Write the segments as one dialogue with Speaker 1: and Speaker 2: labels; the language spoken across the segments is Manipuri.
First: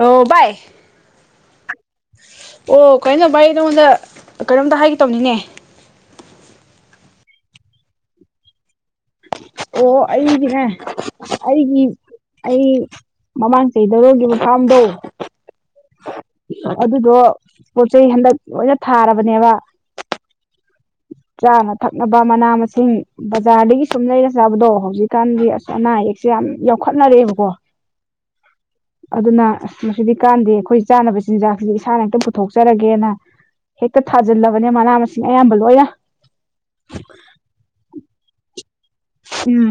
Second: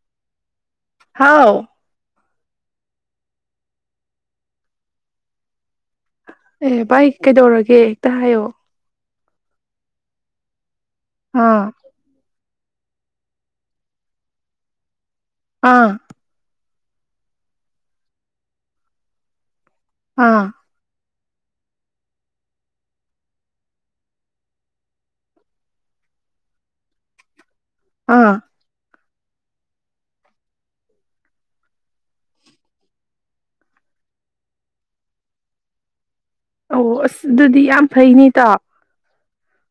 Speaker 1: ꯑꯣ ꯚꯥꯏ
Speaker 2: ꯍꯥꯎ
Speaker 1: ꯑꯣ ꯀꯩꯅꯣ ꯚꯥꯏ ꯅꯉꯣꯟꯗ ꯀꯩꯅꯣꯝꯇ ꯍꯥꯏꯒꯦ ꯇꯧꯕꯅꯤꯅꯦ
Speaker 2: ꯚꯥꯏ ꯀꯩꯗꯧꯔꯒꯦ ꯍꯦꯛꯇ ꯍꯥꯏꯌꯣ
Speaker 1: ꯑꯣ ꯑꯩꯒꯤꯅꯦ
Speaker 2: ꯑꯥ
Speaker 1: ꯑꯩꯒꯤ ꯑꯩ ꯃꯃꯥꯡ ꯆꯍꯤꯗ ꯂꯧꯒꯤꯕ ꯐꯥꯝꯗꯣ
Speaker 2: ꯑꯥ
Speaker 1: ꯑꯗꯨꯗꯣ ꯄꯣꯠ ꯆꯩꯩ ꯍꯟꯗꯛ ꯂꯣꯏꯅ ꯊꯥꯔꯕꯅꯦꯕ
Speaker 2: ꯑꯥ
Speaker 1: ꯆꯥꯅ ꯊꯛꯅꯕ ꯃꯅꯥ ꯃꯁꯤꯡ ꯕꯖꯥꯔꯗꯒꯤ ꯁꯨꯝ ꯂꯩꯔ ꯆꯥꯕꯗꯣ ꯍꯧꯖꯤꯛꯀꯥꯟꯗꯤ ꯑꯁ ꯑꯅꯥ ꯑꯌꯦꯛꯁꯦ ꯌꯥꯝ ꯌꯥꯎꯈꯠꯅꯔꯛꯑꯦꯕꯀꯣ
Speaker 2: ꯑꯥ
Speaker 1: ꯑꯗꯨꯅ ꯑꯁ ꯃꯁꯤꯗꯤ ꯀꯥꯟꯅꯗꯦ ꯑꯩꯈꯣꯏ ꯆꯥꯅꯕ ꯆꯤꯟꯖꯥꯛꯁꯤꯗꯤ ꯏꯁꯥꯅ ꯍꯦꯛꯇ ꯄꯨꯊꯣꯛꯆꯔꯒꯦꯅ ꯍꯦꯛꯇ ꯊꯥꯖꯤꯜꯂꯕꯅꯦ ꯃꯅꯥ ꯃꯁꯤꯡ ꯑꯌꯥꯝꯕ ꯂꯣꯏꯅ
Speaker 2: ꯑꯣ ꯑꯁ ꯑꯗꯨꯗꯤ ꯌꯥꯝ ꯐꯩꯅꯦ ꯏꯇꯥꯎ
Speaker 1: ꯎꯝ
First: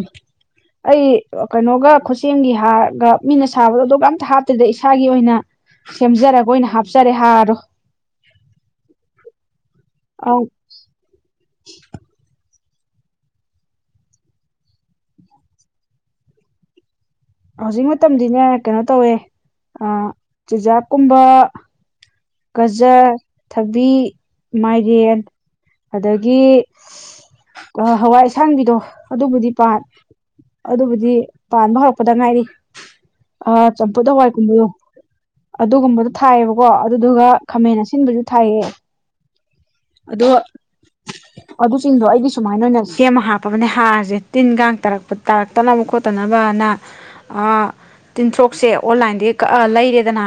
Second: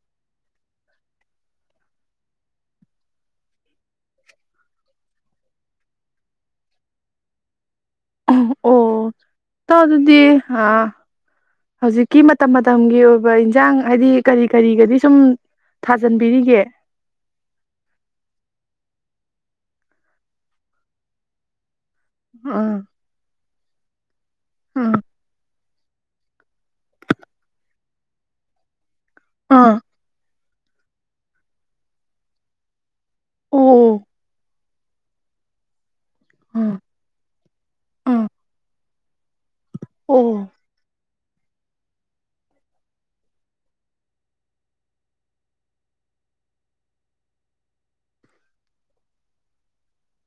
Speaker 1: ꯑꯩ ꯀꯩꯅꯣꯒ ꯈꯨꯠꯁꯦꯝꯒꯤ ꯍꯥꯔꯒ ꯃꯤꯅ ꯁꯥꯕꯗꯣ ꯑꯗꯨꯒ ꯑꯃꯇ ꯍꯥꯞꯇꯦꯗ ꯏꯁꯥꯒꯤ ꯑꯣꯏꯅ ꯁꯦꯝꯖꯔꯒ ꯑꯣꯏꯅ ꯍꯥꯞꯆꯔꯦ ꯍꯥꯔꯗꯣ
Speaker 2: ꯑꯪ ꯑꯣ ꯏꯇꯥꯎ ꯑꯗꯨꯗꯤ
Speaker 1: ꯑꯧ
Speaker 2: ꯑꯥ ꯍꯧꯖꯤꯛꯀꯤ ꯃꯠ ꯃꯇꯝ ꯃꯇꯝꯒꯤ ꯑꯣꯏꯕ ꯏꯟꯖꯥꯡ ꯍꯥꯏꯗꯤ ꯀꯔꯤ ꯀꯔꯤꯒꯗꯤ ꯁꯨꯝ ꯊꯥꯖꯟꯕꯤꯔꯤꯒꯦ
Speaker 1: ꯍꯧꯖꯤꯛ ꯃꯇꯝꯗꯤꯅꯦ ꯀꯩꯅꯣ ꯇꯧꯋꯦ ꯑꯥ ꯆꯨꯖꯥꯡ ꯀꯨꯝꯕ
Speaker 2: ꯑꯥ
Speaker 1: ꯒꯖꯔ ꯊꯕꯤ
Speaker 2: ꯑꯥ
Speaker 1: ꯃꯥꯏꯔꯦꯟ ꯑꯗꯒꯤ ꯑꯥ ꯍꯋꯥꯏ ꯑꯁꯥꯡꯕꯤꯗꯣ ꯑꯗꯨꯕꯨꯗꯤ
Speaker 2: ꯑꯥ
Speaker 1: ꯄꯥꯔ ꯑꯗꯨꯕꯨꯗꯤ ꯄꯥꯟꯕ ꯍꯧ ꯄꯗ ꯉꯥꯏꯔꯤ ꯑꯥ
Speaker 2: ꯑꯣ
Speaker 1: ꯆꯝꯐꯨꯠ ꯍꯋꯥꯏ ꯀꯨꯝꯕꯗꯣ ꯑꯗꯨꯒꯨꯝꯕꯗꯨ ꯊꯥꯏꯌꯦꯕꯀꯣ
Speaker 2: ꯑꯥ
Speaker 1: ꯑꯗꯨꯗꯨꯒ ꯈꯥꯃꯦꯟ ꯑꯁꯤꯟꯕꯁꯨ
Speaker 2: ꯑꯥ
Speaker 1: ꯊꯥꯏꯌꯦ ꯑꯗꯣ
Speaker 2: ꯑꯣ
Speaker 1: ꯑꯗꯨꯁꯤꯡꯗꯣ ꯑꯩꯗꯤ ꯁꯨꯃꯥꯏꯅ ꯈ꯭ꯔꯌꯥꯝ ꯁꯦꯝꯃ ꯍꯥꯞꯄꯕꯅꯦ ꯍꯥꯔꯁꯦ ꯇꯤꯟꯀꯥꯟ ꯇꯥꯔꯛꯄ ꯇꯥꯔꯛꯇꯅꯕ ꯈꯣꯠꯇꯅꯕꯅ ꯑꯥ ꯇꯤꯟꯊ꯭ꯣꯔꯛꯁꯦ ꯑꯣꯟꯂꯥꯏꯟꯗꯒꯤ ꯀꯛꯑ ꯂꯩꯔꯦꯗꯅ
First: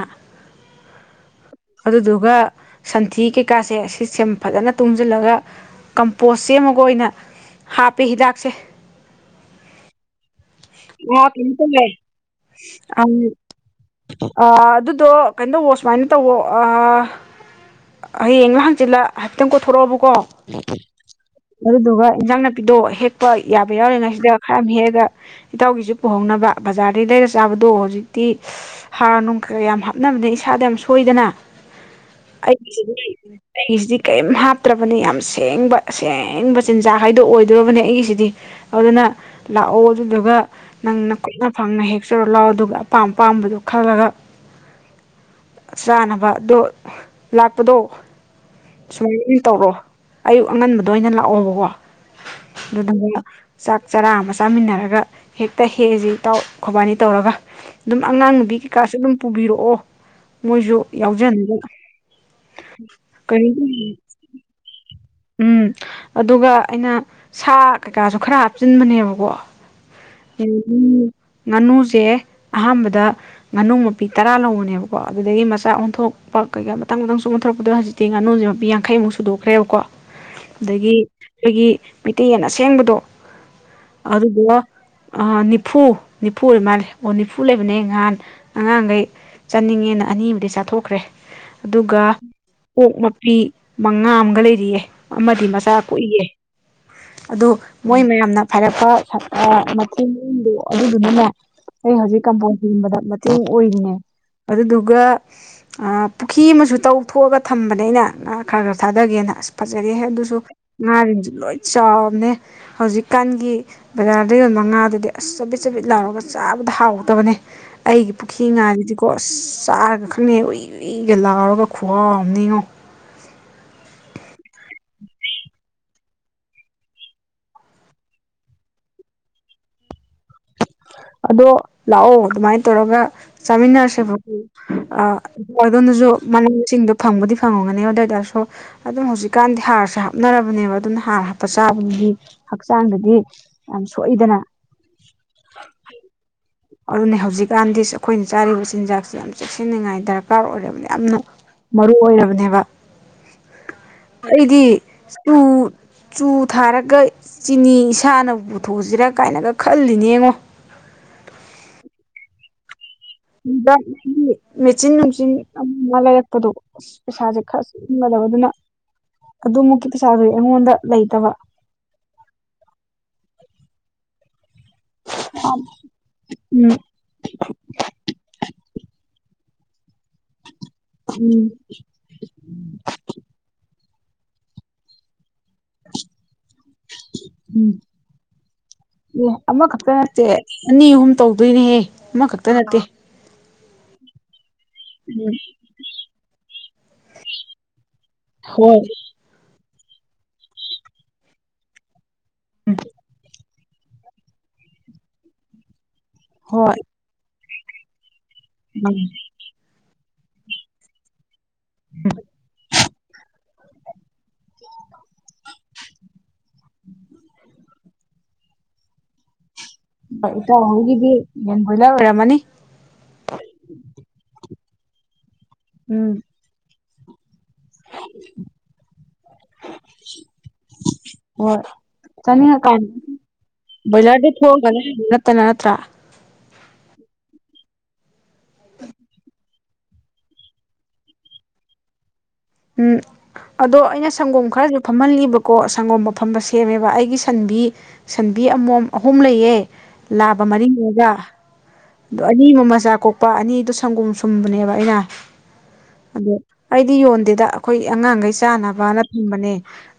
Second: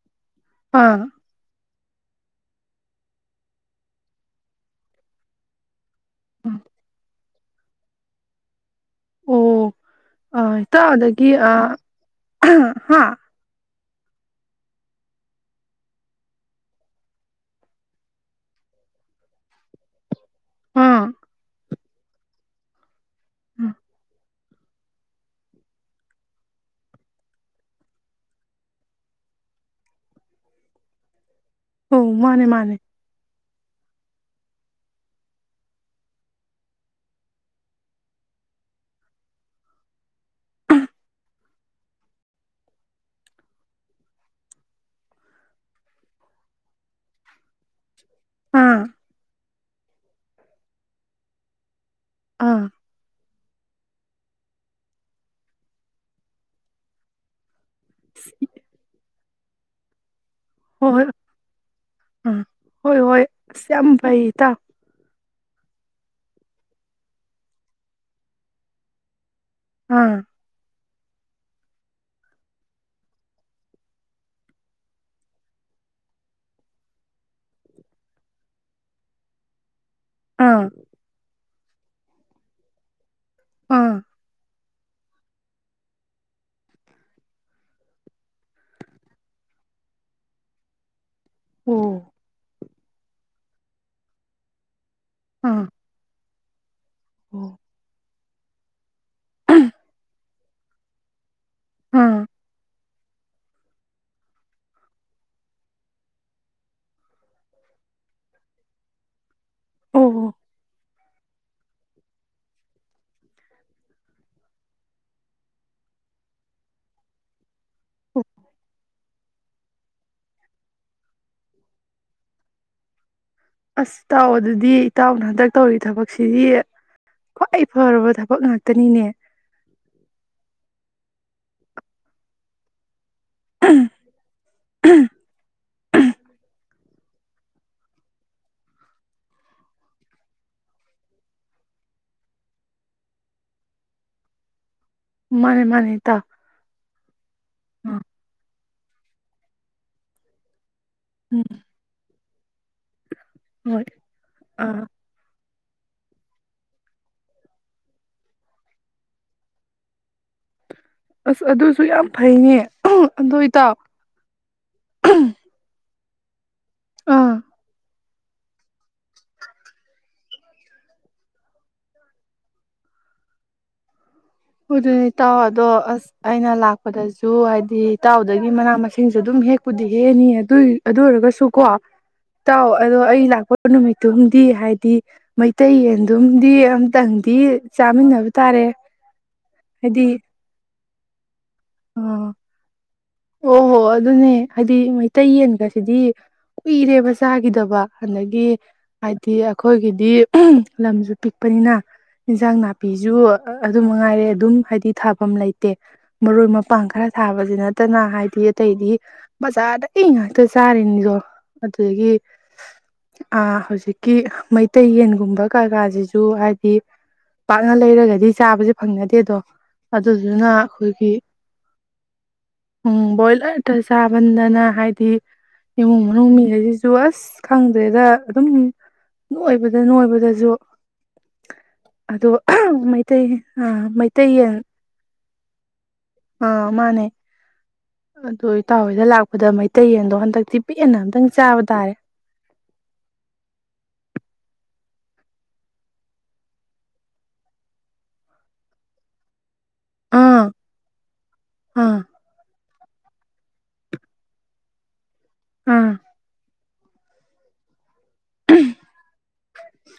Speaker 2: ꯑꯥ
Speaker 1: ꯑꯗꯨꯗꯨꯒ ꯁꯟꯊꯤ ꯀꯩꯀꯥꯁꯦ ꯁꯤ ꯁꯦꯝ ꯐꯖꯅ ꯇꯨꯡꯁꯤꯜꯂꯒ ꯀꯝꯄꯣꯁ ꯁꯦꯝꯃꯒ ꯑꯣꯏꯅ ꯍꯥꯞꯄꯦ ꯍꯤꯗꯥꯛꯁꯦ
Speaker 2: ꯑ ꯏꯇꯥꯎ ꯑꯗꯤ
Speaker 1: ꯑ ꯀꯩꯅꯣ
Speaker 2: ꯑꯥ
Speaker 1: ꯇꯧꯋꯦ
Speaker 2: ꯍꯥ
Speaker 1: ꯑꯥ ꯑꯗꯨꯗꯣ ꯀꯩꯅꯣ ꯇꯧꯑꯣ ꯁꯨꯃꯥꯏꯅ ꯇꯧꯑꯣ ꯑꯥ ꯍꯌꯦꯡꯂ ꯍꯪꯆꯤꯠꯂ ꯍꯥꯏꯐꯦꯠꯇꯪ ꯀꯣꯏꯊꯣꯔꯛꯑꯣꯕꯀꯣ
Speaker 2: ꯑꯥ
Speaker 1: [inaudible] ꯑꯗꯨꯗꯨꯒ ꯏꯟꯖꯥꯡ ꯅꯥꯄꯤꯗꯣ ꯍꯦꯛ ꯄ ꯌꯥꯕ ꯌꯥꯎꯔꯦ ꯉꯥꯏꯁꯤꯗ [unintelligible] ꯏꯇꯥꯎꯒꯤꯁꯨ ꯄꯨꯍꯧꯅꯕ ꯕꯖꯥꯔꯗꯩ ꯂꯩꯔ ꯆꯥꯕꯗꯣ ꯍꯧꯖꯤꯛꯇꯤ ꯍꯥꯔ ꯅꯨꯡ ꯀ ꯌꯥꯝ ꯍꯥꯞꯅꯕꯗꯩ ꯏꯁꯥꯗ ꯌꯥꯝ ꯁꯣꯏꯗꯅ
Speaker 2: ꯑꯣ ꯃꯥꯅꯦ ꯃꯥꯅꯦ
Speaker 1: [inaudible] ꯑꯩꯁꯤꯗꯤ ꯀꯔꯤꯝ ꯍꯥꯞꯇ꯭ꯔꯕꯅꯦ ꯌꯥꯝ ꯁꯦꯡꯕ ꯑꯁꯦꯡꯕ ꯆꯤꯟꯖꯥꯛ ꯍꯥꯏꯗꯣ ꯑꯣꯏꯗꯣꯔꯕꯅꯦ ꯑꯩꯒꯤꯁꯤꯗꯤ ꯑꯗꯨꯅ ꯂꯥꯛꯑꯣ ꯑꯗꯨꯗꯨꯒ ꯅꯪ ꯅꯈꯨꯠꯅ ꯐꯪꯅ ꯍꯦꯛꯆꯔꯣ ꯂꯥꯎꯑꯣ ꯑꯗꯨꯒ ꯑꯄꯥꯝ ꯑꯄꯥꯝꯕꯗꯨ ꯈꯜꯂꯒ ꯆꯥꯅꯕ ꯑꯗꯣ ꯂꯥꯛꯄꯗꯣ
Speaker 2: ꯑꯥ
Speaker 1: [unintelligible] ꯇꯧꯔꯣ ꯑꯌꯨꯛ ꯑꯉꯟꯕꯗ ꯑꯣꯏꯅ ꯂꯥꯛꯑꯣꯕꯀꯣ
Speaker 2: ꯑꯥ
Speaker 1: [inaudible] ꯆꯥꯛ ꯆꯔꯥ ꯑꯃ ꯆꯥꯃꯤꯟꯅꯔꯒ ꯍꯦꯛꯇ ꯍꯦꯛꯑꯖꯤ ꯏꯇꯥꯎ ꯈꯣꯏꯕꯥꯅꯤ ꯇꯧꯔꯒ ꯑꯗꯨꯝ ꯑꯉꯥꯡ ꯅꯨꯕꯤ ꯀꯩꯀꯥꯁꯨ ꯑꯗꯨꯝ ꯄꯨꯕꯤꯔꯛꯑꯣ ꯃꯣꯏꯁꯨ
Speaker 2: ꯍꯣꯏ ꯍꯣꯏ
Speaker 1: ꯌꯥꯎꯖꯅꯕ
Speaker 2: ꯑꯥ ꯍꯣꯏ ꯍꯣꯏ
Speaker 1: ꯀꯩꯅꯣ
Speaker 2: ꯏꯁ ꯌꯥꯝ ꯐꯩ ꯏꯇꯥꯎ
Speaker 1: ꯎꯝ ꯑꯗꯨꯒ ꯑꯩꯅ ꯁꯥ ꯀꯩꯀꯥꯁꯨ ꯈꯔ ꯍꯥꯞꯆꯤꯟꯕꯅꯦꯕꯀꯣ
Speaker 2: ꯑꯥ
Speaker 1: ꯏꯟ [unintelligible] ꯉꯥꯅꯨꯁꯦ ꯑꯍꯥꯟꯕꯗ ꯉꯥꯅꯨ ꯃꯄꯤ ꯇꯔꯥ ꯂꯧꯕꯅꯦꯕꯀꯣ ꯑꯗꯨꯗꯢ ꯃꯆꯥ ꯑꯣꯟꯊꯣꯛꯄ ꯀꯩꯀꯥ ꯃꯊꯪ ꯃꯊꯪꯁꯨꯝ ꯑꯣꯟꯊꯣꯔꯛꯄꯗ ꯍꯧꯖꯤꯛꯇꯤ ꯉꯥꯅꯨꯁꯦ ꯃꯄꯤ ꯌꯥꯡꯈꯩꯃꯨꯛ ꯁꯨꯗꯣꯛꯈ꯭ꯔꯦꯕꯀꯣ
Speaker 2: ꯑꯥ
Speaker 1: ꯑꯗꯒꯤ ꯈꯩꯒꯤ ꯃꯩꯇꯩꯌꯦꯟ ꯑꯁꯦꯡꯕꯗꯣ
Speaker 2: ꯑꯥ
Speaker 1: ꯑꯗꯨꯗꯨꯑ ꯑꯥ ꯅꯤꯐꯨ ꯅꯤꯐꯨ ꯑꯣꯏ ꯃꯥꯜꯂꯦ ꯑꯣ ꯅꯤꯐꯨ ꯂꯩꯕꯅꯦ ꯅꯍꯥꯟ ꯑꯉꯥꯡꯒꯩ ꯆꯥꯅꯤꯡꯉꯦꯅ ꯑꯅꯤꯑꯝꯗꯤ ꯆꯥꯊꯣꯛꯈ꯭ꯔꯦ
Speaker 2: ꯑꯣ
Speaker 1: ꯑꯗꯨꯒ ꯑꯣꯛ ꯃꯄꯤ ꯃꯉꯥ ꯑꯝꯒ ꯂꯩꯔꯤꯌꯦ ꯑꯃꯗꯤ
Speaker 2: ꯑꯥ
Speaker 1: ꯃꯆꯥ ꯀꯣꯛꯏꯌꯦ ꯑꯗꯨ
Speaker 2: ꯑꯣ
Speaker 1: ꯃꯣꯏ ꯃꯌꯥꯝꯅ ꯐꯔꯦ ꯐ ꯍ ꯑ ꯃꯇꯨꯡ [inaudible] ꯑꯗꯨꯗꯨꯅꯅꯦ ꯑꯩ
Speaker 2: ꯑꯥ
Speaker 1: ꯍꯧꯖꯤꯛꯀꯥꯟ ꯕꯣꯡ ꯆꯤꯟꯕꯗ ꯃꯇꯦꯡ ꯑꯣꯏꯅꯤꯡꯒꯦ ꯑꯗꯨꯗꯨꯒ ꯑ ꯄꯨꯈꯤ ꯑꯃꯁꯨ ꯇꯧ ꯊꯣꯛꯑꯒ ꯊꯝꯕꯅꯦ ꯑꯩꯅ ꯉꯥ ꯈꯔ ꯈꯔ ꯊꯥꯗꯒꯦꯅ ꯑꯁ ꯐꯖꯔꯦꯍꯦ
Speaker 2: ꯑꯣ ꯑꯣ
Speaker 1: ꯑꯗꯨꯁꯨ ꯉꯟ ꯂꯣꯏ ꯆꯥꯎꯔꯅꯦ ꯍꯧꯖꯤꯛꯀꯥꯟꯒꯤ ꯕꯖꯥꯔꯗ ꯌꯣꯟꯕ ꯉꯥꯗꯨꯗꯤ ꯑꯁ ꯆꯕꯤꯠ ꯆꯕꯤꯠ ꯂꯥꯎꯔꯒ ꯆꯥꯕꯗ ꯍꯥꯎꯇꯕꯅꯦ ꯑꯩꯒꯤ
Speaker 2: ꯑꯣ
Speaker 1: ꯄꯨꯈꯤ ꯉꯥꯗꯨꯗꯤꯀꯣ ꯑꯁ ꯆꯥꯔꯒ ꯅꯦ ꯎꯨꯏ ꯎꯨꯏꯒ ꯂꯥꯎꯔꯒ ꯈꯨꯍꯥꯎ ꯑꯃꯅꯦ ꯉꯣ
Speaker 2: ꯗꯤ ꯏꯇꯥꯎꯅ ꯍꯟꯗꯛ ꯇꯧꯔꯤ ꯊꯕꯛꯁꯤꯗꯤ ꯈ꯭ꯋꯥꯏ ꯐꯔꯕ ꯊꯕꯛ ꯉꯥꯛꯇꯅꯤꯅꯦ
Speaker 1: ꯑꯗꯣ ꯂꯥꯛꯑꯣ ꯑꯗꯨꯃꯥꯏꯅ ꯇꯧꯔꯒ ꯆꯥꯃꯤꯟꯅꯔꯁꯦꯕꯀꯣ ꯑꯗꯣꯝꯗꯁꯨ ꯃꯅꯥꯃꯁꯤꯡꯗꯣ ꯐꯪꯕꯨꯗꯤ ꯐꯪꯉꯝꯒꯅꯤ ꯑꯗꯨꯑꯣꯏꯇꯥꯁꯨ ꯑꯗꯣ ꯍꯧꯖꯤꯛꯀꯥꯟꯗꯤ ꯍꯥꯔꯁꯦ ꯍꯥꯞꯅꯔꯕꯅꯦꯕ ꯑꯗꯨꯅ ꯍꯥꯔ ꯍꯥꯞꯄ ꯆꯥꯕꯗꯨꯗꯤ ꯍꯛꯆꯥꯡꯗꯗꯤ ꯌꯥꯝ ꯁꯣꯛꯏꯗꯅ
Speaker 2: ꯃꯅꯦ ꯃꯥꯅꯦ ꯏꯇ
Speaker 1: ꯑꯗꯨꯅꯦ ꯍꯧꯖꯤꯛꯀꯥꯟꯗꯤ ꯑꯩꯈꯣꯏꯅ ꯆꯥꯔꯤꯕꯁꯤ ꯆꯤꯟꯖꯥꯛꯁꯤ ꯌꯥꯝ ꯆꯦꯛꯁꯤꯟꯅꯤꯡꯉꯥꯏ ꯗꯔꯀꯥꯔ ꯑꯣꯏꯔꯕꯅꯦ ꯌꯥꯝꯅ
Speaker 2: ꯎꯝ
Speaker 1: ꯃꯔꯨ ꯑꯣꯏꯔꯕꯅꯦꯕ
Speaker 2: ꯍꯣꯏ
Speaker 1: ꯍ ꯑꯩꯗꯤ
Speaker 2: ꯑꯥ
Speaker 1: ꯆꯨ ꯆꯨ ꯊꯥꯔꯒ ꯆꯤꯅꯤ ꯏꯁꯥꯅ ꯄꯨꯊꯣꯛꯑꯁꯤꯔꯥ ꯀꯥꯏꯅꯒ ꯈꯜꯂꯤꯅꯦ ꯉꯣ
Speaker 2: ꯑꯁ ꯑꯗꯨꯁꯨ ꯌꯥꯝ ꯐꯩꯅꯦ ꯑꯗꯣ ꯏꯇꯥꯎ
Speaker 1: ꯅꯍꯥꯛꯒꯤ ꯃꯦꯆꯤꯟ ꯅꯨꯡꯖꯤꯟ ꯑꯃ ꯂꯩꯔ ꯀꯗꯧ ꯑꯁ
Speaker 2: ꯑꯥ
Speaker 1: ꯄꯩꯁꯥ ꯁꯦ ꯈ꯭ꯔꯁ ꯆꯡꯒꯗꯕꯗꯨꯅ ꯑꯗꯨꯃꯨꯛꯀꯤ ꯄꯩꯁꯥꯗꯨꯗꯤ ꯑꯩꯉꯣꯟꯗ ꯂꯩꯇꯕ
Speaker 2: ꯑꯗꯨꯗꯤ ꯏꯇꯥꯎ ꯑꯗꯣ ꯑꯁ ꯑꯩꯅ
Speaker 1: ꯎꯝ
Speaker 2: ꯂꯥꯛꯄꯗꯁꯨ ꯍꯥꯏꯗꯤ ꯏꯇꯥꯎꯗꯒꯤ ꯃꯅꯥ ꯃꯁꯤꯡꯁꯨ ꯑꯗꯨꯝ ꯍꯦꯛ ꯄꯨꯗꯦꯍꯦ ꯑꯅꯤ ꯍꯥꯏ ꯑꯝ ꯑꯗꯨ ꯑꯣꯏꯔꯒꯁꯨ
Speaker 1: ꯎꯝ
Speaker 2: ꯀꯣ ꯇꯥꯎ ꯑꯗꯣ ꯑꯩ ꯂꯥꯛꯄ ꯅꯨꯃꯤꯠ ꯑꯗꯨꯝꯗꯤ ꯍꯥꯏꯗꯤ ꯃꯩꯇꯩ ꯌꯦꯟꯗꯨꯝꯗꯤ ꯑꯝꯇꯪꯗꯤ
Speaker 1: ꯎꯝ
Speaker 2: ꯆꯥꯃꯤꯟꯅꯕ ꯇꯥꯔꯦ
Speaker 1: ꯑꯦ ꯑꯃꯈꯛꯇ
Speaker 2: ꯍꯥꯏꯗꯤ
Speaker 1: ꯅꯠꯇꯦ ꯑꯅꯤ ꯑꯍꯨꯝ ꯇꯧꯗꯣꯏꯅꯦꯍꯦ
Speaker 2: ꯑꯥ
Speaker 1: ꯑꯃꯈꯛꯇ ꯅꯠꯇꯦ [inaudible]
Speaker 2: ꯑꯣ ꯍꯣ ꯑꯗꯨꯅꯦ ꯍꯥꯏꯗꯤ ꯃꯩꯇꯩ
Speaker 1: ꯎꯝ
Speaker 2: ꯌꯦꯟꯒꯁꯤꯗꯤ ꯀꯨꯏꯔꯦꯕ ꯆꯥꯈꯤꯗꯕ ꯑꯗꯒꯤ
Speaker 1: ꯍꯣꯏ
Speaker 2: ꯍꯥꯏꯗꯤ ꯑꯩꯈꯣꯏꯒꯤꯗꯤ ꯂꯝꯁꯨ ꯄꯤꯛꯄꯅꯤꯅ ꯏꯟꯖꯥꯡ
Speaker 1: ꯎꯝ
Speaker 2: ꯅꯥꯄꯤꯁꯨ ꯑꯗꯨꯝꯉꯥꯏꯔꯦ ꯑꯗꯨꯝ ꯍꯥꯏꯗꯤ ꯊꯥꯐꯝ ꯂꯩꯇꯦ ꯃꯔꯣꯏ
Speaker 1: ꯍꯣꯏ
Speaker 2: ꯃꯄꯥꯡ ꯈꯔ ꯊꯕꯁꯤꯅ ꯀꯅꯥ ꯍꯥꯏ ꯃꯤ ꯑꯇꯩꯗꯤ
Speaker 1: ꯎꯝ
Speaker 2: ꯕꯖꯥꯔꯗ ꯏ ꯉꯥꯛꯇ ꯆꯥꯔꯤꯅꯤꯗꯣ ꯑꯗꯨꯗꯒꯤ ꯑ ꯍꯧꯖꯤꯛꯀꯤ ꯃꯩꯇꯩ ꯌꯦꯟꯒꯨꯝꯕ ꯀꯩꯀꯥꯁꯤꯁꯨ ꯍꯥꯏꯗꯤ ꯄꯥꯛꯅ ꯂꯩꯔꯒꯗꯤ ꯆꯥꯕꯁꯦ ꯐꯪꯅꯗꯦ ꯑꯗꯣ
Speaker 1: ꯏꯇꯥꯎꯍꯣꯏꯒꯤꯗꯤ ꯌꯦꯟ ꯕꯣꯏꯂꯔ ꯑꯣꯏꯔꯝꯃꯅꯤ
Speaker 2: ꯎꯝ ꯕꯣꯏꯂꯔꯗ ꯆꯥꯃꯟꯗ ꯅ ꯍꯥꯏꯗꯤ ꯏꯃꯨꯡ
Speaker 1: ꯎꯝ
Speaker 2: ꯃꯅꯨꯡ ꯃꯤ ꯈꯩꯁꯦ ꯇꯨ ꯑꯁ ꯈꯪꯗ꯭ꯔꯦꯗ ꯑꯗꯨꯝ ꯅꯣꯏꯕꯗ ꯅꯣꯏꯕꯗꯁꯨ
Speaker 1: ꯍꯣꯏ
Speaker 2: ꯑꯗꯣ
Speaker 1: ꯆꯥꯅꯤꯡꯉꯀꯥꯟ
Speaker 2: ꯃꯩꯇꯩ ꯑꯥ
Speaker 1: ꯕꯣꯏꯂꯔꯗꯤ
Speaker 2: ꯃꯩꯇꯩꯌꯦꯟ
Speaker 1: ꯊꯣꯛꯑꯒꯅꯦ ꯅꯠꯇꯅ ꯅꯠꯇ꯭ꯔꯥ
Speaker 2: ꯑꯥ ꯃꯥꯅꯦ ꯑꯗꯨ ꯏꯇꯥꯎ ꯍꯣꯏꯗ ꯂꯥꯛꯄꯗ ꯃꯩꯇꯩ ꯌꯦꯟꯗꯣ ꯍꯟꯗꯛꯇꯤ ꯄꯦꯟꯅ ꯑꯝꯇꯪ ꯆꯥꯕ ꯇꯥꯔꯦ
Speaker 1: ꯎꯝ ꯑꯗꯣ ꯑꯩꯅ ꯁꯪꯒꯣꯝ ꯈꯔꯁꯨ ꯐꯝꯍꯜꯂꯤꯕꯀꯣ ꯁꯪꯒꯣꯝ ꯑꯐꯝꯕ ꯁꯦꯝꯃꯦꯕ ꯑꯩꯒꯤ ꯁꯟꯕꯤ ꯁꯟꯕꯤ ꯑꯃꯣꯝ ꯑꯍꯨꯝ ꯂꯩꯌꯦ
Speaker 2: ꯑꯥ
Speaker 1: ꯂꯥꯕ ꯃꯔꯤꯡꯉꯒ
Speaker 2: ꯑꯥ
Speaker 1: ꯑꯗꯨ ꯑꯅꯤꯃꯨ ꯃꯆꯥ ꯀꯣꯛ ꯅꯨꯄꯥ ꯑꯅꯤꯗꯣ ꯁꯪꯒꯣꯝ ꯁꯨꯝꯕꯅꯦꯕ ꯑꯩꯅ
Speaker 2: ꯑꯝ
Speaker 1: ꯑꯗꯣ ꯑꯩꯗꯤ ꯌꯣꯟꯗꯦꯗ ꯑꯩꯈꯣꯏ ꯑꯉꯥꯡꯈꯩ ꯆꯥꯅꯕꯅ ꯊꯝꯕꯅꯦ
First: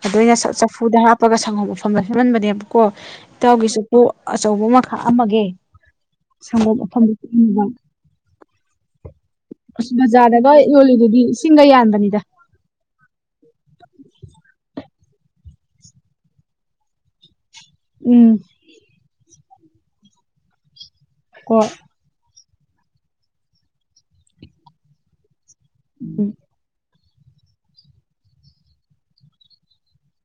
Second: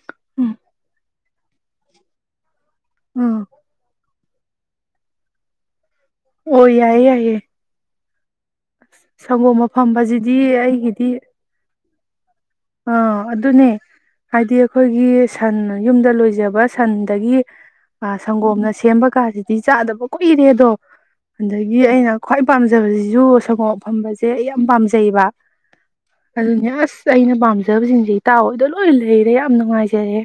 Speaker 1: ꯑꯗꯩ ꯁꯠ
Speaker 2: ꯎꯝ
Speaker 1: ꯑꯩꯅ ꯆꯐꯨꯗ ꯍꯥꯞ ꯄꯒ ꯁꯪꯒꯣꯝ ꯑꯐꯝꯕ ꯁꯦꯝꯃꯟꯕꯅꯦꯕ ꯀꯣ
Speaker 2: ꯎꯝ
Speaker 1: ꯏꯇꯥꯎꯒꯤꯁꯨ ꯀꯣ ꯑꯆꯧꯕꯃ ꯈꯥꯑꯝꯃꯒꯦ
Speaker 2: ꯑꯣ
Speaker 1: ꯁꯪꯒꯣꯝ
Speaker 2: ꯌꯥꯏꯌꯦ
Speaker 1: ꯃꯐꯝꯕ
Speaker 2: ꯌꯥꯏꯌꯦ
Speaker 1: ꯆꯨꯞꯅꯤꯡꯕꯔꯥ [unintelligible]
Speaker 2: ꯁꯪꯒꯣꯝ
Speaker 1: ꯑꯁ
Speaker 2: ꯑꯐꯝꯕꯁꯤꯗꯤ
Speaker 1: ꯕꯖꯥꯔꯗꯒ ꯌꯣꯜꯂꯤꯗꯨꯗꯤ ꯏꯁꯤꯡꯒ ꯌꯥꯟꯕꯅꯤ
Speaker 2: ꯑ ꯑꯗꯨꯅꯦ ꯍꯥꯏꯗꯤ ꯑꯩꯈꯣꯏꯒꯤ ꯁꯟ ꯌꯨꯝꯗ ꯂꯣꯏꯖꯕ ꯁꯟꯗꯒꯤ
Speaker 1: ꯎꯝ
Speaker 2: ꯁꯪꯒꯣꯝꯅ ꯁꯦꯝꯕ ꯀꯥꯁꯤ ꯆꯥꯗꯕ ꯀꯨꯏꯔꯦ ꯑꯗꯣ
Speaker 1: ꯀꯣ
Speaker 2: ꯑꯗꯒꯤ ꯑꯩꯅ ꯈ꯭ꯋꯥꯏ ꯄꯥꯝꯖꯕꯁꯤꯁꯨ ꯁꯪꯒꯣꯞ ꯑꯐꯝꯕꯁꯦ ꯑꯩ ꯌꯥꯝ ꯄꯥꯝꯖꯩꯌꯦꯕ
Speaker 1: ꯎꯝ
Speaker 2: ꯑꯗꯨꯅꯤ ꯑꯥ꯭ꯁ ꯀꯩꯅꯣ ꯄꯥꯝꯖꯕꯁꯤꯡꯁꯦ ꯏꯇꯥꯎ ꯍꯣꯏꯗ ꯣꯏ ꯂꯩꯔꯦ ꯌꯥꯝ ꯅꯨꯡꯉꯥꯏꯖꯔꯦ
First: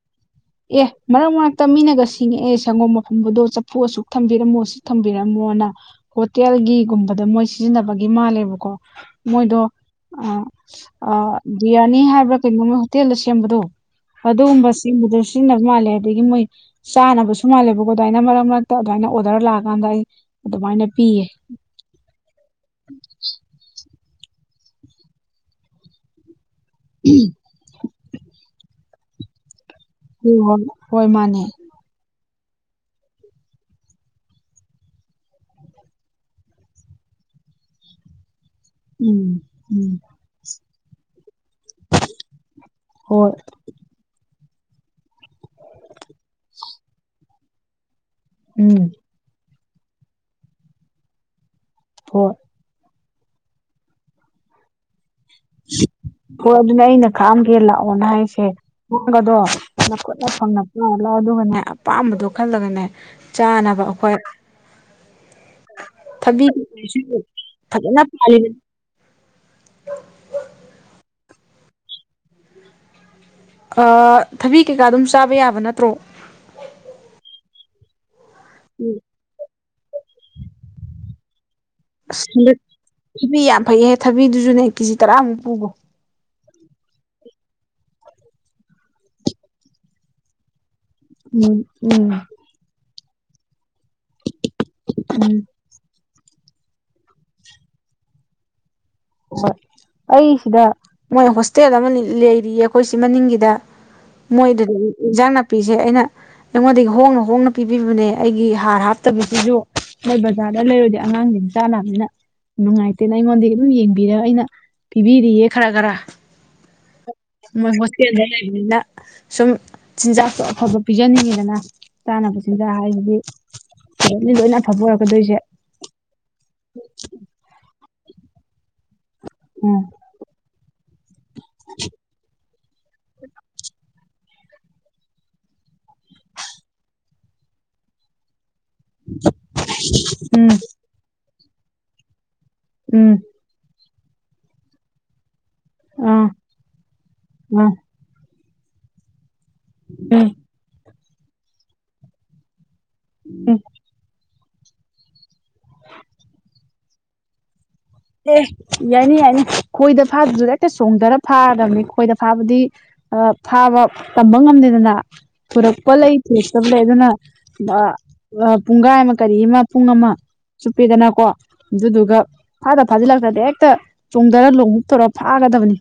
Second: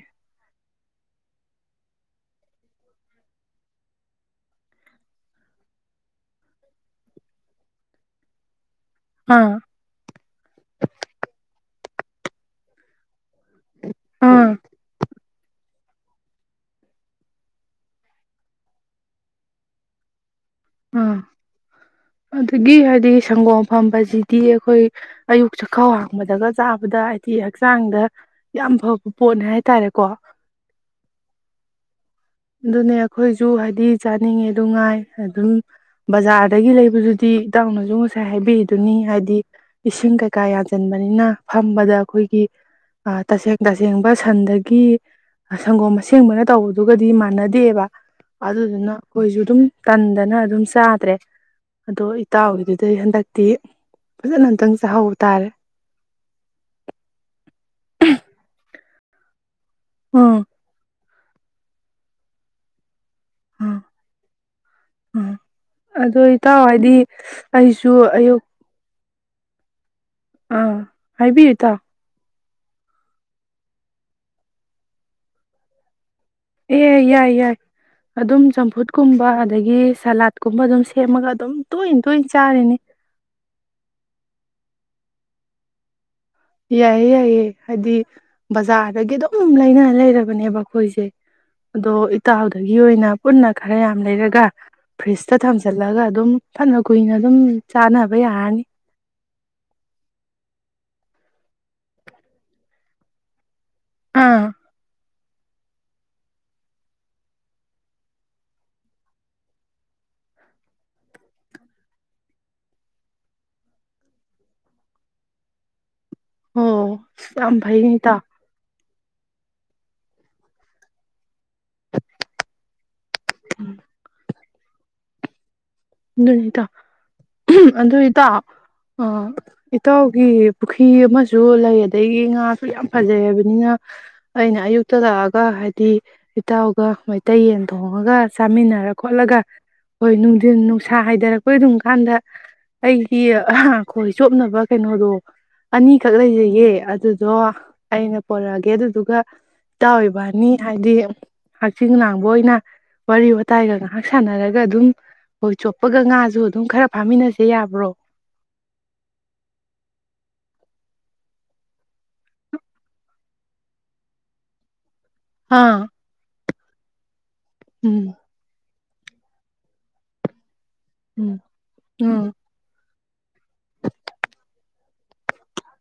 Speaker 1: ꯑꯦ ꯃꯔꯛ ꯃꯔꯛꯇ ꯃꯤꯅꯒ ꯁꯤꯡꯉꯛꯑꯦ ꯁꯪꯒꯣꯝ ꯑꯐꯝꯕꯗꯣ ꯆꯐꯨ ꯑꯁꯨꯛ ꯊꯝꯕꯤꯔꯝꯃꯣ ꯑꯁꯨꯛ ꯊꯝꯕꯤꯔꯝꯃꯣꯅ ꯍꯣꯇꯦꯜꯒꯤꯒꯨꯝꯕꯗ ꯃꯣꯏ ꯁꯤꯖꯤꯟꯅꯕꯒꯤ ꯃꯥꯜꯂꯦꯕꯀꯣ
Speaker 2: ꯑꯥ
Speaker 1: ꯃꯣꯏꯗꯣ ꯑꯥ ꯑꯥ ꯕꯤꯌꯥꯏ ꯍꯥꯏꯕ꯭ꯔꯥ ꯀꯩꯅꯣ ꯍꯣꯇꯦꯜꯗ ꯁꯦꯝꯕꯗꯣ
Speaker 2: ꯑꯥ
Speaker 1: ꯑꯗꯨꯒꯨꯝꯕ ꯁꯦꯝꯕꯗ [unintelligible] ꯁꯤꯖꯤꯟꯅꯕ ꯃꯥꯜꯂꯦ ꯑꯗꯒꯤ ꯃꯣꯏ ꯆꯥꯅꯕꯁꯨ ꯃꯥꯜꯂꯦꯕꯀꯣ ꯑꯗꯨꯃꯥꯏꯅ ꯃꯔꯛ ꯃꯔꯛꯇ ꯑꯗꯨꯃꯥꯏꯅ ꯑꯣꯔꯗꯔ ꯂꯥꯛꯑꯀꯥꯟꯗ ꯑꯩ ꯑꯗꯨꯃꯥꯏꯅ
Speaker 2: ꯑ
Speaker 1: ꯄꯤꯌꯦ
Speaker 2: ꯑꯗꯨꯗꯒꯤ ꯍꯥꯏꯗꯤ ꯁꯪꯒꯣꯝ ꯑꯐꯝꯕ ꯑꯁꯤꯗꯤ ꯑꯩꯈꯣꯏ ꯑꯌꯨꯛ ꯆꯈꯥꯎ ꯍꯥꯡꯕꯗꯒ ꯆꯥꯕꯗ ꯍꯥꯏꯗꯤ ꯍꯛꯆꯥꯡꯗ ꯌꯥꯝ ꯐꯕ ꯄꯣꯠꯅꯦ ꯍꯥꯏꯇꯥꯔꯦ [unintelligible]
Speaker 1: ꯍ ꯍꯣꯏ ꯍꯣꯏ ꯃꯥꯅꯦ [unintelligible]
Speaker 2: ꯑꯗꯨꯅꯦ ꯑꯩꯈꯣꯏꯁꯨ ꯍꯥꯏꯗꯤ ꯆꯥꯅꯤꯡꯉꯦ ꯗꯨꯉꯥꯏ ꯑꯗꯨꯝ ꯕꯖꯥꯔꯗꯒꯤ ꯂꯩꯕꯗꯨꯗꯤ ꯏꯇꯥꯎꯅꯁꯨ ꯉꯁꯥꯏ ꯍꯥꯏꯕꯤ ꯑꯗꯨꯨꯅꯤ
Speaker 1: ꯎꯝ
Speaker 2: ꯍꯥꯏꯗꯤ
Speaker 1: ꯎꯝ
Speaker 2: ꯏꯁꯤꯡ ꯀꯩꯀꯥ ꯌꯥꯟꯁꯤꯟꯕꯅꯤꯅ ꯐꯝꯕꯗ ꯑꯩꯈꯣꯏꯒꯤ
Speaker 1: ꯍꯣꯏ
Speaker 2: ꯇꯁꯦꯡ ꯇꯁꯦꯡꯕ ꯁꯟ--ꯗ ꯀꯦꯠ [unintelligible] ꯁꯪꯒꯣꯝ ꯑꯁꯦꯡꯕꯅ ꯇꯧꯕꯗꯨꯒꯗꯤ ꯃꯥ ꯅꯗꯦꯕ
Speaker 1: ꯎꯝ
Speaker 2: ꯑꯗꯨꯗꯨꯅ ꯑꯩꯈꯣꯏꯁꯨ ꯑꯗꯨꯝ ꯇꯟꯗꯅ ꯑꯗꯨꯝ ꯆꯥꯗ꯭ꯔꯦ ꯑꯗꯣ ꯑꯩ
Speaker 1: ꯍꯣꯏ
Speaker 2: ꯏꯇꯥꯎꯒꯤꯗꯨꯗ ꯑꯩ ꯍꯟꯗꯛ ꯇꯦꯞ ꯑꯗꯨ ꯅ ꯅꯇꯟ ꯆꯥꯍꯧ
Speaker 1: ꯑꯣ ꯑꯗꯨꯅꯦ ꯑꯩꯅ ꯈꯥꯛꯑꯝ ꯒꯦ ꯂꯥꯛ ꯑꯣꯅ ꯍꯥꯏꯁꯦ ꯄꯣꯟꯒꯗꯣ ꯅꯈꯨꯠꯅ
Speaker 2: ꯎꯝ
Speaker 1: ꯐꯪꯅꯀꯣ ꯂꯥꯎ ꯑꯗꯨ ꯒꯅꯦ ꯑꯄꯥꯝꯕꯗꯣ ꯈꯜꯂꯒꯅꯦ
Speaker 2: ꯎꯝ
Speaker 1: ꯆꯥꯅꯕ ꯑꯩꯈꯣꯏ
Speaker 2: ꯎꯝ ꯑꯗꯣ ꯏꯇꯥꯎ ꯍꯥꯏꯗꯤ
Speaker 1: ꯊꯕꯤꯁꯨ
Speaker 2: ꯑꯩꯁꯨ
Speaker 1: ꯐꯖꯅ
Speaker 2: ꯑꯌꯨꯛ
Speaker 1: ꯄꯥꯜꯂꯤ
Speaker 2: ꯑꯥ ꯍꯥꯏꯕꯤꯌꯨ ꯏꯇꯥꯎ
Speaker 1: ꯑ ꯊꯕꯤ ꯀꯩꯀꯥ ꯑꯗꯨꯝ ꯆꯥꯕ ꯌꯥꯕ ꯅꯠꯇ꯭ꯔꯣ
Speaker 2: ꯑꯦ ꯌꯥꯏ ꯌꯥꯏ ꯑꯗꯨꯝ ꯆꯝꯐꯨꯠ ꯀꯨꯝꯕ ꯑꯗꯒꯤ ꯁꯂꯥꯠ ꯀꯨꯝꯕ ꯑꯗꯨꯝ ꯁꯦꯝꯃꯒ ꯑꯗꯨꯝ ꯇꯣꯏꯅ
Speaker 1: ꯑꯁ
Speaker 2: ꯇꯣꯏꯅ
Speaker 1: ꯍꯟꯗꯛ
Speaker 2: ꯆꯥꯔꯤꯅꯤ
Speaker 1: ꯊꯕꯤ ꯌꯥꯝ ꯐꯩꯌꯦ ꯊꯕꯤꯗꯨ ꯁꯨꯅꯦ ꯀꯦꯖꯤ ꯇꯔꯥꯃꯨꯛ ꯄꯨꯒꯣ
Speaker 2: ꯌꯥꯏꯌꯦ ꯌꯥꯏꯌꯦ ꯍꯥꯏꯗꯤ ꯕꯖꯥꯔꯗꯒꯤ ꯑꯗꯨꯝ ꯂꯩꯅ ꯂꯩꯔꯕ ꯅꯦꯕ ꯑꯩꯈꯣꯏꯁꯦ
Speaker 1: ꯎꯝ
Speaker 2: ꯑꯗꯣ
Speaker 1: ꯎꯝ
Speaker 2: ꯏꯇꯥꯎꯗꯨꯒꯤ ꯑꯣꯏꯅ ꯄꯨꯟꯅ ꯈꯔ ꯌꯥꯝ ꯂꯩꯔꯒ
Speaker 1: ꯎꯝ
Speaker 2: ꯐ꯭ꯔꯤꯁꯇ ꯊꯝꯖꯤꯜꯂꯒ ꯑꯗꯨꯝ ꯐꯅꯛ ꯀꯨꯏꯅ ꯑꯗꯨꯝ ꯆꯥꯅꯕ ꯕ ꯌꯥꯔꯅꯤ
Speaker 1: ꯍꯣꯏ ꯑꯩ ꯁꯤꯗ ꯃꯣꯏ ꯍꯣꯁꯇꯦꯜ ꯑꯃ ꯂꯩꯔꯤꯌꯦ ꯑꯩꯈꯣꯏ ꯁꯤ ꯃꯅꯤꯡꯒꯤꯗ
Speaker 2: ꯑꯥ
Speaker 1: ꯃꯣꯏꯗ ꯏꯟꯖꯥꯡ ꯅꯥꯄꯤꯁꯦ ꯑꯩꯅ ꯑꯩꯉꯣꯟꯗꯒꯤ ꯍꯣꯡꯅ ꯍꯣꯡꯅ ꯄꯤꯕꯤꯕꯅꯦ ꯑꯩꯒꯤ ꯍꯥꯔ ꯍꯥꯞ ꯇꯕꯒꯤꯗꯣ ꯃꯣꯏ ꯕꯖꯥꯔꯗ ꯂꯩꯔꯨꯔꯗꯤ ꯑꯉꯥꯡꯁꯤꯡ ꯆꯥꯅꯕꯅꯤꯅ ꯅꯨꯡꯉꯥꯏꯇꯦꯅ ꯑꯩꯉꯣꯟꯗꯒꯤ ꯑꯗꯨꯝ ꯌꯦꯡ ꯌꯦꯡꯑ ꯑꯩꯅ ꯄꯤꯕꯤꯔꯤꯌꯦ ꯈꯔ ꯈꯔ
Speaker 2: ꯑꯣ ꯌꯥꯝ
Speaker 1: ꯃꯣꯏ
Speaker 2: ꯐꯩꯅꯦ ꯏꯇꯥꯎ
Speaker 1: ꯍꯣꯁꯇꯦꯜꯗ ꯂꯩꯕꯅꯤꯅ ꯁꯨꯝ ꯆꯤꯟꯖꯥꯛꯇꯣ ꯑꯐꯕ ꯄꯤꯖꯥ ꯅꯤꯡꯉꯤꯗꯅ ꯆꯥꯅꯕ ꯆꯤꯟꯖꯥꯛ ꯍꯥꯏꯁꯤꯗꯤ ꯂꯣꯏꯅ ꯂꯣꯏꯅ ꯑꯐꯕ ꯑꯣꯏ ꯀꯗꯣꯏꯖꯦ
Speaker 2: ꯑꯗꯨꯅꯦ ꯏꯇꯥꯎ ꯑꯗꯨ ꯏꯇꯥꯎ ꯑ
Speaker 1: ꯎꯝ
Speaker 2: ꯏꯇꯥꯎꯒꯤ ꯐꯤ ꯑꯝꯖꯨ ꯂꯣ ꯂꯩ ꯑꯗꯒꯤ ꯉꯥꯁꯨ ꯌꯥꯝ ꯐꯖꯩ ꯍꯥꯏꯕꯅꯤꯅ ꯑꯩꯅ ꯑꯌꯨꯛꯇ ꯂꯥꯛ ꯑꯒ ꯍꯥꯏꯗꯤ ꯏꯇꯥꯎꯒ ꯃꯩꯇꯩ ꯌꯦꯟ ꯊꯣꯡ ꯉꯒ ꯆꯥꯃꯤꯟꯅꯔ ꯈꯣꯠꯂꯒ ꯍꯣꯏ
Speaker 1: ꯎꯝ
Speaker 2: ꯅꯨꯡꯊꯤꯟ ꯅꯨꯡ ꯍꯥꯏꯊꯔꯛꯄꯩ ꯑꯗꯨꯝ ꯀꯥꯟꯗ ꯑꯩ
Speaker 1: ꯎꯝ
Speaker 2: ꯗꯤ ꯑꯍ ꯈꯣꯏ ꯆꯣꯞꯅꯕ ꯀꯩꯅꯣꯗꯣ ꯑꯅꯤꯈꯛ
Speaker 1: ꯑꯥ
Speaker 2: ꯂꯩꯖꯌꯦ ꯑꯗꯨꯗꯣ
Speaker 1: ꯑꯥ
Speaker 2: ꯑꯩꯅ ꯄꯣꯔꯔꯛꯑꯒꯦ ꯑꯗꯨꯗꯨꯒ ꯇꯥꯎ
Speaker 1: ꯎꯝ
Speaker 2: ꯏꯕꯅꯤ ꯍꯥꯏꯗꯤ ꯍꯛꯆꯤꯡꯂꯥꯡꯕ ꯑꯣꯏꯅ ꯋꯥꯔꯤ
Speaker 1: ꯎꯝ
Speaker 2: ꯋꯥꯇꯥꯏꯒ ꯉꯥꯏꯍꯥꯛ ꯁꯥꯟꯅꯔꯒ ꯗ ꯑꯗꯨꯝ ꯍꯣꯏ ꯆꯣꯞꯄꯒ ꯉꯥꯁꯨ ꯑꯗꯨꯝ ꯈꯔ ꯐꯥꯃꯤꯟꯅꯁꯦ ꯌꯥꯕ꯭ꯔꯣ
Speaker 1: ꯑꯦ ꯌꯥꯏꯅꯦ ꯌꯥꯏꯅꯦ ꯈꯣꯏꯗ ꯐꯥꯗ꯭ꯔꯁꯨ ꯍꯦꯛꯇ ꯆꯣꯡꯊꯔ ꯐꯥꯔꯗꯕꯅꯤ ꯈꯣꯏꯗ ꯐꯥꯕꯗꯤ ꯑ ꯐꯥꯕ ꯇꯝꯕ ꯉꯝꯗꯦꯗꯅ
Speaker 2: ꯑꯥ
Speaker 1: ꯊꯨꯔꯛꯄ ꯂꯩꯇ ꯆꯨꯝꯂꯦ ꯑꯗꯨꯅ ꯑ
Speaker 2: ꯎꯝ
Speaker 1: ꯑ ꯄꯨꯡꯈꯥꯏ ꯑꯃ ꯀꯔꯤ ꯑꯃ ꯄꯨꯡ ꯑꯃ ꯆꯨꯞꯄꯤꯗꯅꯀꯣ
Speaker 2: ꯎꯝ
Speaker 1: ꯑꯗꯨꯗꯨꯒ
Speaker 2: ꯑꯥ
Speaker 1: ꯗ ꯐꯥꯖꯤꯜꯂꯛꯛꯇ꯭ꯔꯗꯤ ꯍꯦꯛꯇ ꯆꯣꯡꯊꯔ ꯂꯣꯡ ꯎꯞ ꯇꯧꯔ ꯐꯥꯒꯗꯕꯅꯤ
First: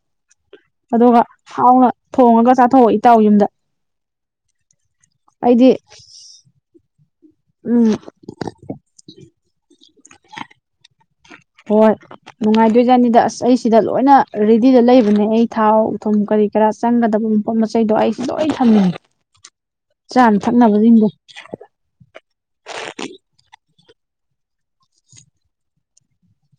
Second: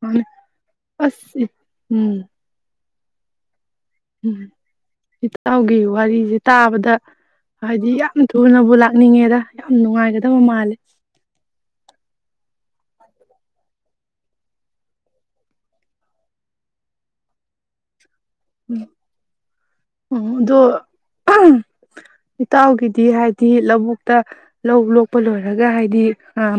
Speaker 2: ꯃꯥꯅꯦ
Speaker 1: ꯑꯗꯨꯒ
Speaker 2: ꯑꯁ
Speaker 1: ꯍꯥꯎꯅ
Speaker 2: ꯎꯝ
Speaker 1: ꯊꯣꯡꯉꯒ ꯆꯥꯊꯣꯛꯏ ꯇꯥꯎ ꯌꯨꯝꯗ
Speaker 2: ꯎꯝ
Speaker 1: ꯑꯩꯗꯤ
Speaker 2: ꯏꯇꯥꯎꯒꯤ ꯋꯥꯔꯤꯁꯦ ꯇꯥꯕꯗ ꯍꯥꯏꯗꯤ
Speaker 1: ꯎꯝ
Speaker 2: ꯌꯥꯝ ꯊꯨꯅꯕꯨ ꯂꯥꯛꯅꯤꯡꯉꯦꯗ ꯌꯥꯝ ꯅꯨꯡꯉꯥꯏ ꯀꯦꯗꯧ ꯃꯥꯟꯂꯤ
Speaker 1: ꯍꯣꯏ ꯅꯨꯡꯉꯥꯏꯗꯣꯏꯖꯥꯠꯅꯤꯗ ꯑꯁ ꯑꯩ ꯁꯤꯗ ꯂꯣꯏꯅ ꯔꯦꯗꯤꯗ ꯂꯩꯕꯅꯦ ꯑꯩ ꯊꯥꯎ ꯊꯨꯝ ꯀꯔꯤ ꯀꯔꯥ ꯆꯪꯒꯗꯕ ꯃꯄꯣꯠ ꯃꯆꯩꯗꯣ ꯑꯩ ꯂꯣꯏ
Speaker 2: ꯎꯝ
Speaker 1: ꯊꯝꯃꯤꯅꯦ
Speaker 2: ꯎꯝ
Speaker 1: ꯆꯥꯅ
Speaker 2: ꯑꯗꯣ
Speaker 1: ꯊꯛꯅꯕꯁꯤꯡꯗꯣ
Speaker 2: ꯏꯇꯥꯎꯒꯤꯗꯤ ꯍꯥꯏꯗꯤ ꯂꯧꯕꯨꯛ ꯇ ꯂꯧ ꯂꯣꯛꯄ ꯂꯣꯏꯔꯒ ꯍꯥꯏꯗꯤ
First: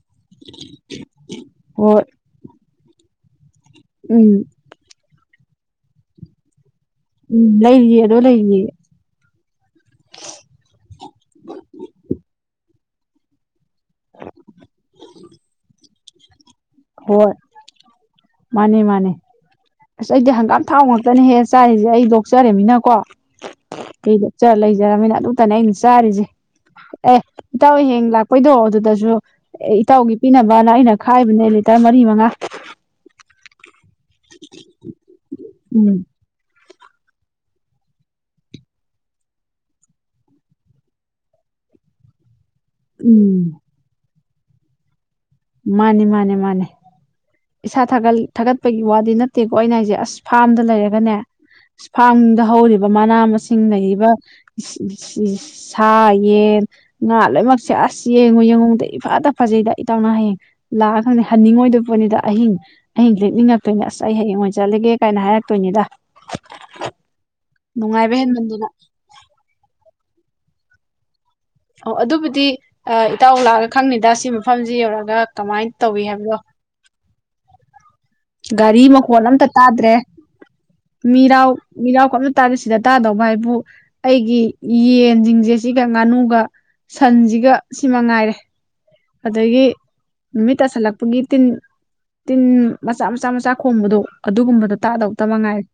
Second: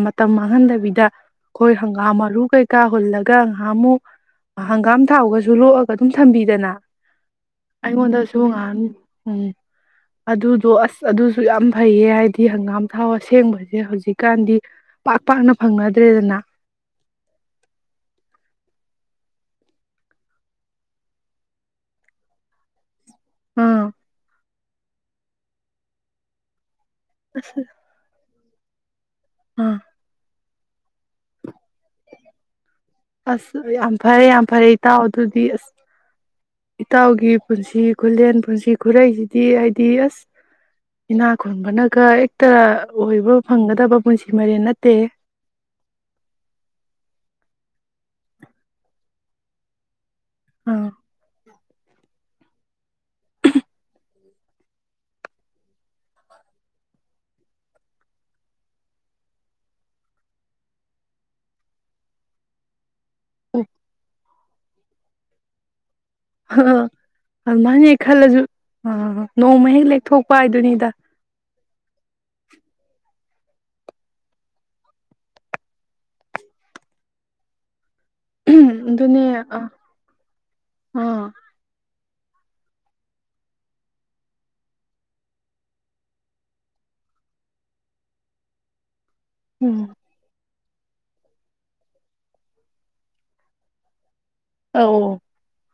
Speaker 2: ꯃꯇꯝ ꯃꯥꯡꯍꯟꯗꯕꯤꯗ ꯑꯩꯈꯣꯏ
Speaker 1: ꯍꯣꯏ
Speaker 2: ꯍꯪꯒꯥꯝ ꯃꯔꯨ ꯀꯩꯀꯥ ꯍꯨꯜꯂꯒ ꯀꯥꯡ ꯍꯥꯃꯨ
Speaker 1: ꯎꯝ
Speaker 2: ꯍꯪꯒꯥꯝ ꯊꯥꯎꯒ ꯁꯨ ꯂꯣꯛꯑꯒ ꯑꯗꯨꯝ ꯊꯝꯕꯤꯗꯅ
Speaker 1: ꯎꯝ ꯂꯩꯔꯤꯌꯦ ꯑꯗꯣ
Speaker 2: ꯑꯩꯉꯣꯟꯗꯁꯨ
Speaker 1: ꯂꯩꯔꯤꯌꯦ
Speaker 2: ꯉꯍꯥꯟ ꯎꯝ ꯑꯗꯨꯗꯣ ꯑꯁ ꯑꯗꯨꯁꯨ ꯌꯥꯝ ꯐꯩꯌꯦ ꯍꯥꯏꯗꯤ ꯍꯪꯒꯥꯝ ꯊꯥꯎ ꯑꯁꯦꯡꯕ ꯍꯧꯖꯤꯛꯀꯥꯟꯗꯤ ꯄꯥꯛ ꯄꯥꯛꯅ ꯐꯪꯅ ꯔꯦꯗꯅ
Speaker 1: ꯍꯣꯏ ꯃꯥꯅꯦ ꯃꯥꯅꯦ ꯑꯁ ꯑꯩꯗꯤ ꯍꯪꯒꯥꯝ ꯊꯥꯎ ꯉꯥꯛꯛꯇꯅꯦꯍꯦ ꯆꯥꯔꯤꯁꯦ ꯑꯩ ꯂꯣꯛꯆꯔꯅꯤꯅꯀꯣ
Speaker 2: ꯑꯥ
Speaker 1: ꯀꯩꯗ ꯆꯥ ꯂꯩꯖꯔꯝꯅꯤꯅ ꯑꯗꯨꯇꯅꯦ ꯑꯩꯅ ꯆꯥꯔꯤꯁꯦ ꯑꯦ ꯏꯇꯥꯎ ꯍꯌꯦꯡ ꯂꯥꯛꯄꯩꯗꯣ ꯑꯗꯨꯗꯁꯨ ꯑꯦ
Speaker 2: ꯑꯥ
Speaker 1: ꯏꯇꯥꯎꯒꯤ ꯄꯤꯅꯕ [unintelligible] ꯇꯔ ꯃꯔꯤ ꯃꯉꯥ
Speaker 2: ꯑꯁ ꯌꯥꯝ ꯐꯔꯦ ꯌꯥꯝ ꯐꯔꯦ ꯏꯇꯥꯎ ꯑꯗꯨꯗꯤ ꯑꯁ
Speaker 1: ꯎꯝ
Speaker 2: ꯏꯇꯥꯎꯒꯤ ꯄꯨꯟꯁꯤꯒꯤ ꯈꯨꯂꯦꯟ ꯄꯨꯟꯁꯤ ꯈꯨꯔꯩꯁꯤꯗꯤ ꯍꯥꯏꯗꯤ ꯑꯁ ꯏꯅꯥ ꯈꯨꯟꯕꯅꯒ ꯑꯣꯏꯕ
Speaker 1: ꯎꯝ
Speaker 2: ꯐꯪꯒꯗꯕ ꯄꯨꯟꯁꯤ ꯍꯦꯟꯕ ꯅꯠꯇꯦꯍꯦ
Speaker 1: ꯃꯥꯅꯤ ꯃꯥꯅꯦ ꯃꯥꯅꯦ ꯏꯁꯥꯥ ꯊꯥꯒꯠꯂꯤ ꯊꯥꯒꯠꯄꯒꯤ ꯋꯥꯗꯤ ꯅꯠꯇꯦꯀꯣ ꯑꯩꯅ ꯍꯩꯏꯁꯦ ꯑꯁ ꯐꯥꯝꯗ
Speaker 2: ꯑꯥ
Speaker 1: ꯂꯩꯔꯒꯅꯦ ꯏꯁ ꯐꯥꯝꯗ ꯍꯧꯔꯤꯕ ꯃꯅꯥ ꯃꯁꯤꯡ ꯂꯩꯔꯤꯕ ꯁꯥ ꯌꯦꯟ ꯉꯥ ꯂꯣꯏꯃꯛꯁꯦ ꯑꯁ ꯌꯦꯡꯉꯨ ꯌꯦꯡꯉꯨꯕꯗ ꯏꯐꯇ ꯐꯖꯩꯗ ꯏꯇꯥꯎ ꯅꯪ ꯍꯌꯦꯡ ꯂꯥꯛꯑ ꯈꯪꯅꯤ ꯍꯟꯅꯤꯡꯉꯣꯏꯗꯣꯏ ꯄꯣꯠꯅꯤꯗ ꯑꯍꯤꯡ ꯑꯍꯤꯡ ꯂꯦꯛꯅꯤꯡꯉꯛꯇꯣꯏꯅꯦ ꯑꯁ ꯑꯩ ꯍꯌꯦꯡ ꯑꯣꯏꯅ ꯆꯠꯂꯒꯦ ꯀꯥꯏꯅ ꯍꯥꯏꯔꯛ ꯇꯣꯏꯅꯦꯗ
Speaker 2: ꯍꯥ ꯑꯃꯥꯏꯅ ꯍꯦꯛ ꯈꯜꯂꯁꯨ
Speaker 1: ꯍꯦꯟꯃꯟꯗꯅ
Speaker 2: ꯅꯣꯡꯃꯥ ꯍꯦꯛ ꯂꯦꯛ ꯊꯣꯛꯄ ꯍꯥꯏꯗꯨꯅꯤꯗ
Speaker 1: ꯑꯣ ꯑꯗꯨꯕꯨꯗꯤ ꯑꯥ ꯏꯇꯥꯎ ꯂꯥꯛꯑꯒ ꯈꯪꯅꯤꯗ ꯁꯤ ꯃꯐꯝꯁꯤ ꯌꯧꯔꯒ ꯀꯃꯥꯏ ꯇꯧꯏꯤ ꯍꯥꯏꯕꯗꯣ ꯒꯥꯔꯤ
Speaker 2: ꯑꯗꯨꯅꯦ
Speaker 1: ꯃꯈꯣꯜ ꯑꯝꯇ
Speaker 2: ꯑꯥ
Speaker 1: ꯇꯥꯗ꯭ꯔꯦ
Speaker 2: ꯑꯥ
Speaker 1: ꯃꯤꯔꯥꯎ ꯃꯤꯔꯥꯎꯒ ꯑꯝ ꯇꯥꯗꯤ ꯁꯤꯗ ꯇꯥꯗꯧꯕ ꯍꯥꯏꯕꯨ ꯑꯩꯒꯤ ꯌꯦꯟꯖꯤꯡꯁꯦ ꯁꯤꯒ ꯉꯥꯅꯨꯒ ꯁꯟꯁꯤꯒ ꯁꯤꯃꯉꯥꯏꯔꯦ ꯑꯗꯒꯤ
Speaker 2: ꯎꯝ
Speaker 1: ꯅꯨꯃꯤꯠ ꯇꯥꯁꯜꯂꯛꯄꯒꯤ ꯇꯤꯟ ꯇꯤꯟ ꯃꯆꯥ ꯃꯆꯥ ꯃꯆꯥ ꯈꯣꯡꯕꯗꯣ ꯑꯗꯨꯒꯨꯝꯕꯗꯣ
Speaker 2: ꯑꯧ
Speaker 1: ꯇꯥꯗꯧꯇ ꯃꯉꯥꯏꯔꯦ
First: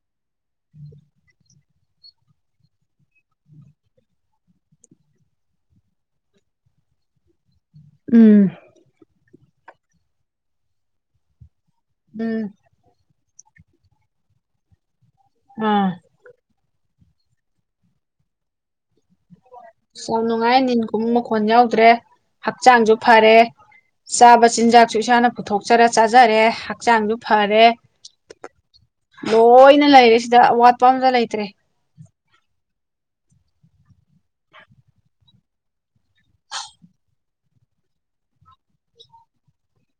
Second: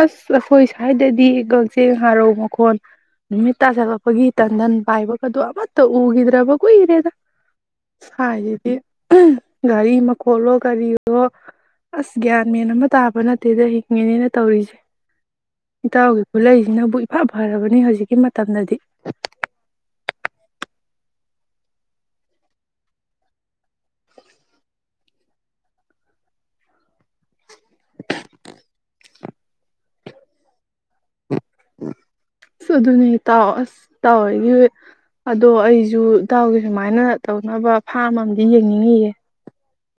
Speaker 2: ꯑꯁ ꯑꯩꯈꯣꯏ ꯁ꯭ꯋꯥꯏꯗꯗꯤ ꯀꯛꯆꯦꯡ ꯍꯥꯔꯧ ꯃꯈꯣꯟ ꯅꯨꯃꯤꯠ ꯇꯥꯁꯤꯜꯂꯛꯄꯒꯤ ꯇꯟꯗꯟ ꯄꯥꯏꯕꯒꯗꯣ ꯑꯃꯠꯇ ꯎꯈꯤꯗ꯭ꯔꯕ ꯀꯨꯏꯔꯦꯗ
Speaker 1: ꯎꯝ
Speaker 2: ꯁꯥꯏꯖꯤꯗꯤ ꯒꯥꯔꯤ ꯃꯈꯣꯜꯂꯣ ꯀꯔꯤꯑꯣ ꯑꯁ
Speaker 1: ꯎꯝ
Speaker 2: ꯒꯌꯥꯟ ꯃꯦꯟ ꯑꯃꯠ ꯇꯥꯕ ꯅꯠꯇꯦꯗ ꯍꯤꯡꯉꯤꯅꯦꯅ ꯇꯧꯔꯤꯁꯦ
Speaker 1: ꯑꯥ
Speaker 2: ꯏꯇꯥꯎꯒꯤ ꯈꯨꯂꯩ ꯅꯕꯨ ꯏꯐꯥ ꯐꯔꯕꯅꯤ ꯍꯧꯖꯤꯛꯀꯤ ꯃꯇꯝꯗꯗꯤ
Speaker 1: ꯌꯥꯝ ꯅꯨꯡꯉꯥꯏ ꯅꯤꯟ ꯈꯣꯡꯕ ꯃꯈꯣꯟ ꯌꯥꯎꯗ꯭ꯔꯦ ꯍꯛꯆꯥꯡꯁꯨ ꯐꯔꯦ ꯆꯥꯕ ꯆꯤꯟꯖꯥꯛꯁꯨ ꯏꯁꯥꯅ ꯄꯨꯊꯣꯛꯆꯔ ꯆꯥꯖꯔꯦ ꯍꯛꯆꯥꯡꯁꯨ ꯐꯔꯦ ꯂꯣꯏꯅ ꯂꯩꯔꯦ ꯁꯤꯗ ꯑꯋꯥꯠ ꯄꯪ ꯒ ꯂꯩꯇ꯭ꯔꯦ
Speaker 2: ꯑꯁ ꯑꯗꯨꯅꯦ ꯏꯇꯥꯎ ꯑꯁ ꯏꯇꯥꯎ ꯍꯣꯏꯒꯤ ꯑꯗꯣ ꯑꯩꯁꯨ ꯏꯇꯥꯎꯒꯤ ꯁꯨꯃꯥꯏꯅ ꯇꯧꯅꯕ ꯐꯥꯝ ꯑꯝꯗꯤ ꯌꯦꯡꯅꯤꯡꯉꯤꯌꯦ